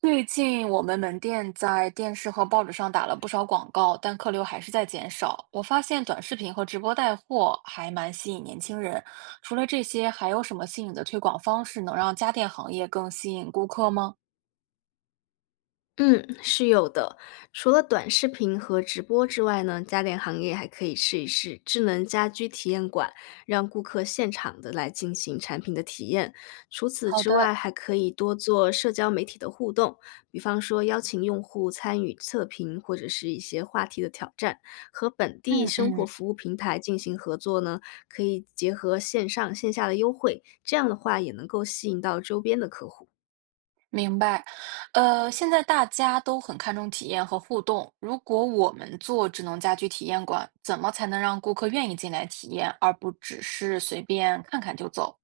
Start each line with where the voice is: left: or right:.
right: 最近我们门店在电视和报纸上打了不少广告，但客流还是在减少。我发现短视频和直播带货还蛮吸引年轻人。除了这些，还有什么新颖的推广方式能让家电行业更吸引顾客吗？
left: 嗯，是有的。除了短视频和直播之外呢，家电行业还可以试一试智能家居体验馆，让顾客现场的来进行产品的体验。除此
right: 好
left: 之外，
right: 的，
left: 还可以多做社交媒体的互动，比方说邀请用户参与测评或者是一些话题的挑战，和本地
right: 嗯
left: 生活
right: 嗯，
left: 服务平台进行合作呢，可以结合线上线下的优惠，这样的话也能够吸引到周边的客户。
right: 明白。现在大家都很看重体验和互动。如果我们做智能家居体验馆，怎么才能让顾客愿意进来体验，而不只是随便看看就走？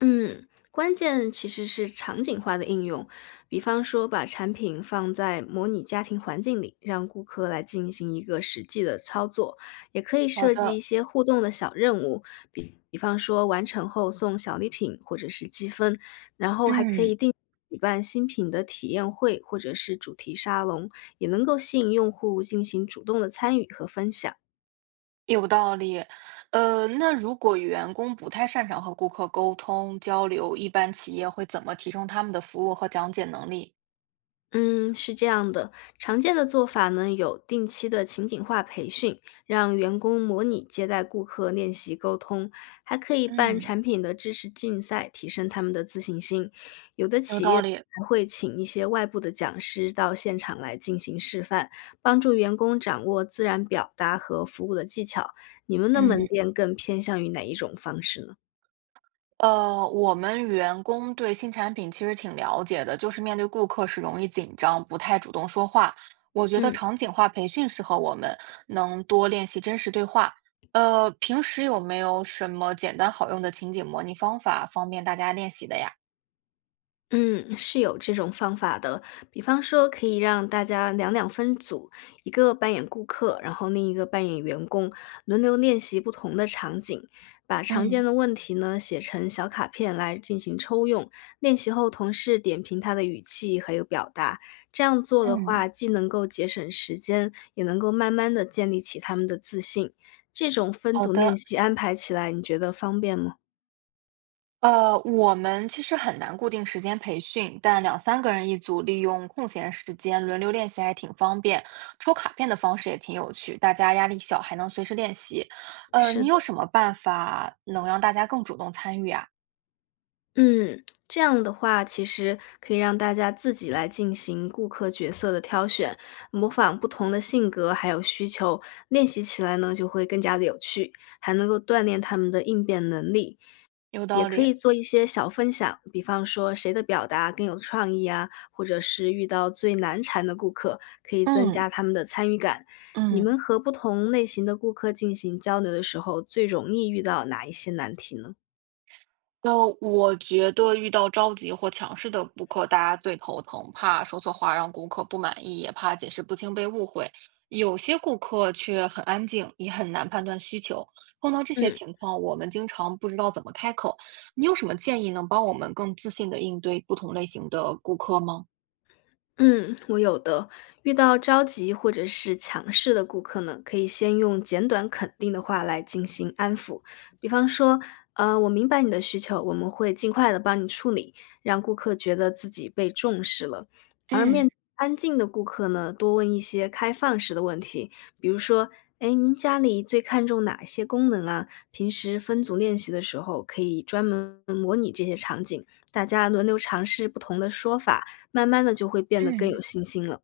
left: 嗯，关键其实是场景化的应用，比方说把产品放在模拟家庭环境里，让顾客来进行一个实际的操作，也可以
right: 好
left: 设计一
right: 的。
left: 些互动的小任务，比方说完成后送小礼品或者是积分，然后还可以
right: 嗯。
left: 定举办新品的体验会或者是主题沙龙，也能够吸引用户进行主动的参与和分享。
right: 有道理，那如果员工不太擅长和顾客沟通交流，一般企业会怎么提升他们的服务和讲解能力？
left: 嗯，是这样的，常见的做法呢有定期的情景化培训，让员工模拟接待顾客、练习沟通，还可以办
right: 嗯，
left: 产品的知识竞赛，提升他们的自信心。有的
right: 有
left: 企业
right: 道理，
left: 还会请一些外部的讲师到现场来进行示范，帮助员工掌握自然表达和服务的技巧。你们的门
right: 嗯，
left: 店更偏向于哪一种方式呢？
right: 我们员工对新产品其实挺了解的，就是面对顾客是容易紧张，不太主动说话。我觉得
left: 嗯。
right: 场景化培训适合我们，能多练习真实对话。平时有没有什么简单好用的情景模拟方法，方便大家练习的呀？
left: 嗯，是有这种方法的。比方说，可以让大家两两分组，一个扮演顾客，然后另一个扮演员工，轮流练习不同的场景，把常见
right: 嗯
left: 的问题呢写成小卡片来进行抽用。练习后，同事点评他的语气还有表达。这样做的
right: 嗯，
left: 话，既能够节省时间，也能够慢慢的建立起他们的自信。这种分
right: 好
left: 组练
right: 的。
left: 习安排起来，你觉得方便吗？
right: 我们其实很难固定时间培训，但两三个人一组，利用空闲时间轮流练习还挺方便。抽卡片的方式也挺有趣，大家压力小，还能随时练习。
left: 是
right: 你有
left: 的。
right: 什么办法能让大家更主动参与啊？
left: 嗯，这样的话，其实可以让大家自己来进行顾客角色的挑选，模仿不同的性格还有需求，练习起来呢就会更加的有趣，还能够锻炼他们的应变能力。
right: 有
left: 也
right: 道
left: 可以
right: 理。
left: 做一些小分享，比方说谁的表达更有创意啊，或者是遇到最难缠的顾客，可以增
right: 嗯。
left: 加他们的参与感。你
right: 嗯。
left: 们和不同类型的顾客进行交流的时候，最容易遇到哪一些难题呢？
right: 呃，我觉得遇到着急或强势的顾客，大家最头疼，怕说错话让顾客不满意，也怕解释不清被误会。有些顾客却很安静，也很难判断需求。碰到这些
left: 嗯。
right: 情况，我们经常不知道怎么开口。你有什么建议能帮我们更自信的应对不同类型的顾客吗？
left: 嗯，我有的。遇到着急或者是强势的顾客呢，可以先用简短肯定的话来进行安抚，比方说，我明白你的需求，我们会尽快的帮你处理，让顾客觉得自己被重视了。而面
right: 嗯
left: 对安静的顾客呢，多问一些开放式的问题，比如说，哎，您家里最看重哪些功能啊？平时分组练习的时候，可以专门模拟这些场景，大家轮流尝试不同的说法。慢慢的就会变得更有
right: 嗯，
left: 信心了。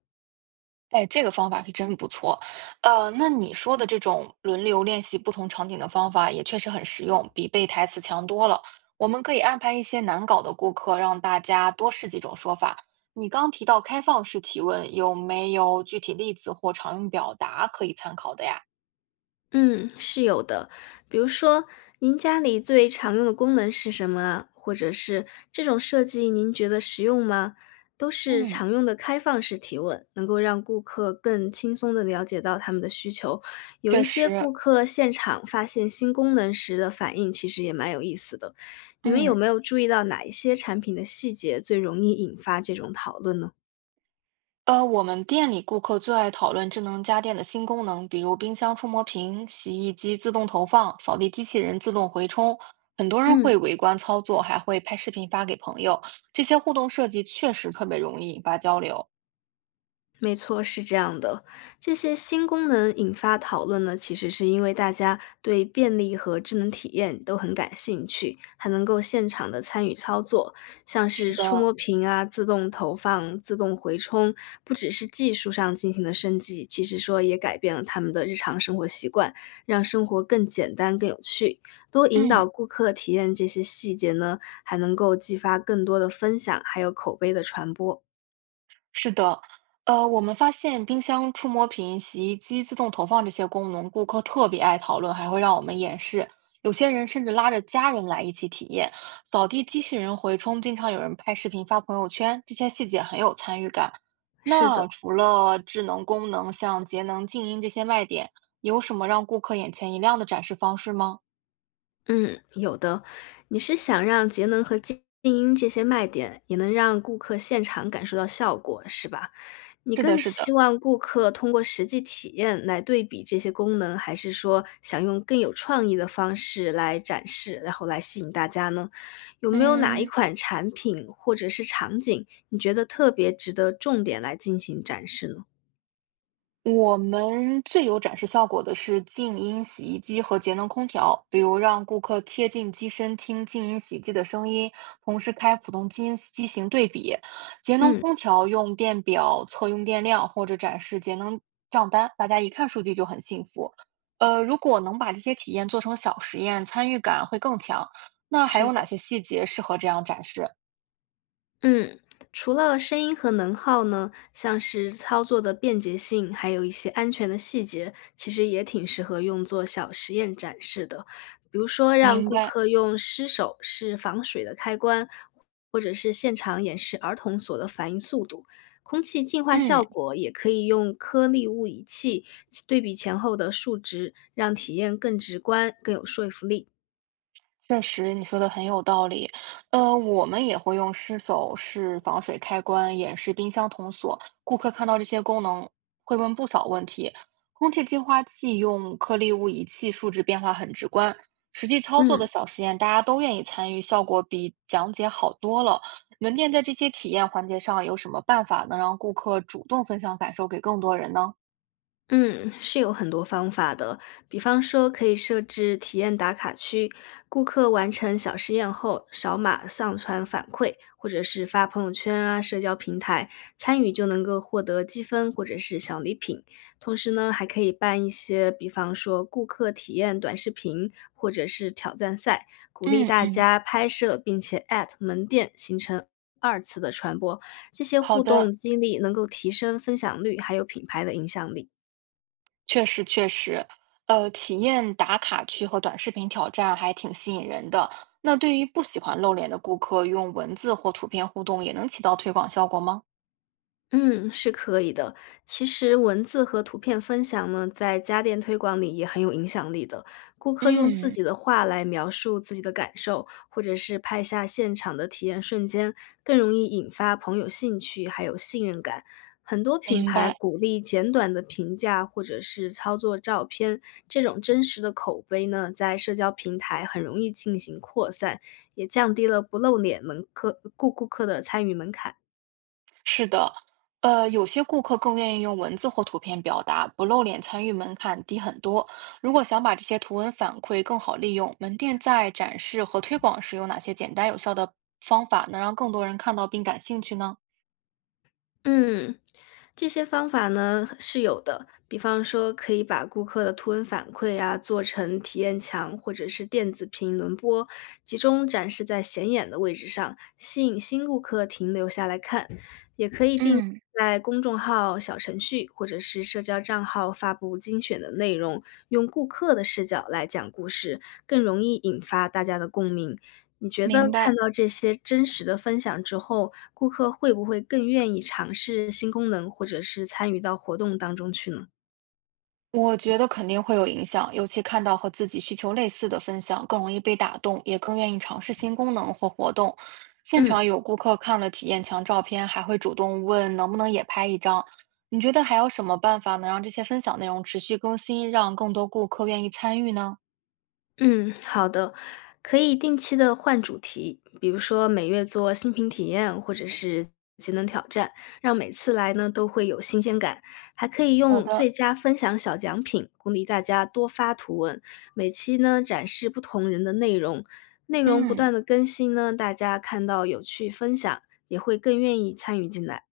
right: 哎，这个方法是真不错。那你说的这种轮流练习不同场景的方法也确实很实用，比背台词强多了。我们可以安排一些难搞的顾客，让大家多试几种说法。你刚提到开放式提问，有没有具体例子或常用表达可以参考的呀？
left: 嗯，是有的。比如说，您家里最常用的功能是什么啊？或者是这种设计您觉得实用吗？都是
right: 嗯，
left: 常用的开放式提问，能够让顾客更轻松地了解到他们的需求。有一
right: 确
left: 些
right: 实，
left: 顾客现场发现新功能时的反应，其实也蛮有意思的。你们有
right: 嗯。
left: 没有注意到哪一些产品的细节最容易引发这种讨论呢？
right: 我们店里顾客最爱讨论智能家电的新功能，比如冰箱触摸屏、洗衣机自动投放、扫地机器人自动回充。很多人
left: 嗯。
right: 会围观操作，还会拍视频发给朋友。这些互动设计确实特别容易引发交流。
left: 没错，是这样的。这些新功能引发讨论呢，其实是因为大家对便利和智能体验都很感兴趣，还能够现场的参与操作，像是
right: 是
left: 触
right: 的，
left: 摸屏啊、自动投放、自动回充，不只是技术上进行的升级，其实说也改变了他们的日常生活习惯，让生活更简单、更有趣。多引导
right: 嗯。
left: 顾客体验这些细节呢，还能够激发更多的分享，还有口碑的传播。
right: 是的，我们发现冰箱、触摸屏、洗衣机自动投放这些功能，顾客特别爱讨论，还会让我们演示。有些人甚至拉着家人来一起体验。扫地机器人回充，经常有人拍视频发朋友圈，这些细节很有参与感。
left: 是的。
right: 那除了智能功能，像节能、静音这些卖点，有什么让顾客眼前一亮的展示方式吗？
left: 嗯，有的。你是想让节能和静音这些卖点，也能让顾客现场感受到效果，是吧？你
right: 是的，
left: 更
right: 是
left: 希
right: 的，
left: 望顾客通过实际体验来对比这些功能，还是说想用更有创意的方式来展示，然后来吸引大家呢？有没有哪一
right: 嗯。
left: 款产品或者是场景，你觉得特别值得重点来进行展示呢？
right: 我们最有展示效果的是静音洗衣机和节能空调，比如让顾客贴近机身听静音洗衣机的声音，同时开普通机型对比；节能
left: 嗯，
right: 空调用电表测用电量或者展示节能账单，大家一看数据就很幸福。如果能把这些体验做成小实验，参与感会更强。那还
left: 是
right: 有哪些细节适合这样展示？
left: 嗯,除了声音和能耗呢，像是操作的便捷性，还有一些安全的细节，其实也挺适合用作小实验展示的。比如说，让
right: 明
left: 顾
right: 白，
left: 客用湿手试防水的开关，或者是现场演示儿童锁的反应速度。空气净化效
right: 嗯。
left: 果也可以用颗粒物仪器对比前后的数值，让体验更直观、更有说服力。
right: 确实，你说的很有道理。我们也会用湿手式防水开关演示冰箱童锁，顾客看到这些功能会问不少问题。空气净化器用颗粒物仪器，数值变化很直观。实际操作的
left: 嗯。
right: 小实验，大家都愿意参与，效果比讲解好多了。门店在这些体验环节上有什么办法能让顾客主动分享感受给更多人呢？
left: 嗯，是有很多方法的，比方说可以设置体验打卡区，顾客完成小实验后扫码上传反馈，或者是发朋友圈啊、社交平台，参与就能够获得积分或者是小礼品。同时呢，还可以办一些，比方说顾客体验短视频或者是挑战赛，鼓励
right: 嗯
left: 大
right: 嗯，
left: 家拍摄并且 at 门店，形成二次的传播。这些
right: 好
left: 互动
right: 的，
left: 激励能够提升分享率，还有品牌的影响力。
right: 确实确实，体验打卡区和短视频挑战还挺吸引人的。那对于不喜欢露脸的顾客，用文字或图片互动也能起到推广效果吗？
left: 嗯，是可以的。其实文字和图片分享呢，在家电推广里也很有影响力的。顾客用自
right: 嗯，
left: 己的话来描述自己的感受，或者是拍下现场的体验瞬间，更容易引发朋友兴趣，还有信任感。很多品
right: 明
left: 牌
right: 白，
left: 鼓励简短的评价或者是操作照片，这种真实的口碑呢，在社交平台很容易进行扩散，也降低了不露脸门客顾客的参与门槛。
right: 是的，有些顾客更愿意用文字或图片表达，不露脸参与门槛低很多。如果想把这些图文反馈更好利用，门店在展示和推广时有哪些简单有效的方法，能让更多人看到并感兴趣呢？
left: 嗯，这些方法呢是有的，比方说可以把顾客的图文反馈啊做成体验墙或者是电子屏轮播，集中展示在显眼的位置上，吸引新顾客停留下来看。也可以定
right: 嗯，
left: 在公众号、小程序或者是社交账号发布精选的内容，用顾客的视角来讲故事，更容易引发大家的共鸣。你觉得
right: 明
left: 看
right: 白。
left: 到这些真实的分享之后，顾客会不会更愿意尝试新功能，或者是参与到活动当中去呢？
right: 我觉得肯定会有影响，尤其看到和自己需求类似的分享，更容易被打动，也更愿意尝试新功能或活动。现
left: 嗯。
right: 场有顾客看了体验墙照片，还会主动问能不能也拍一张。你觉得还有什么办法能让这些分享内容持续更新，让更多顾客愿意参与呢？
left: 嗯，好的，可以定期的换主题，比如说每月做新品体验或者是节能挑战，让每次来呢都会有新鲜感。还可以
right: 好
left: 用
right: 的，
left: 最佳分享小奖品鼓励大家多发图文，每期呢展示不同人的内容，内容不
right: 嗯。
left: 断的更新呢，大家看到有趣分享也会更愿意参与进来。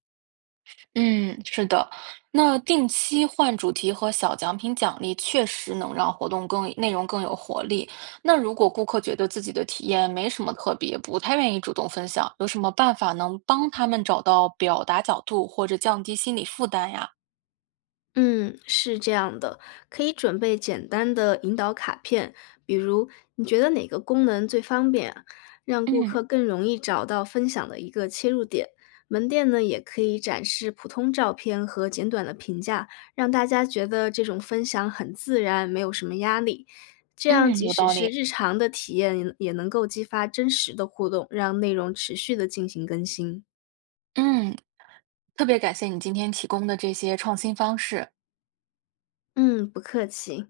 right: 嗯，是的，那定期换主题和小奖品奖励，确实能让活动更，内容更有活力。那如果顾客觉得自己的体验没什么特别，不太愿意主动分享，有什么办法能帮他们找到表达角度或者降低心理负担呀？
left: 嗯，是这样的，可以准备简单的引导卡片，比如你觉得哪个功能最方便啊让顾
right: 嗯
left: 客更容易找到分享的一个切入点。门店呢，也可以展示普通照片和简短的评价，让大家觉得这种分享很自然，没有什么压力。这样，
right: 嗯，
left: 即
right: 有
left: 使
right: 道
left: 是
right: 理。
left: 日常的体验，也能够激发真实的互动，让内容持续的进行更新。
right: 嗯，特别感谢你今天提供的这些创新方式。
left: 嗯，不客气。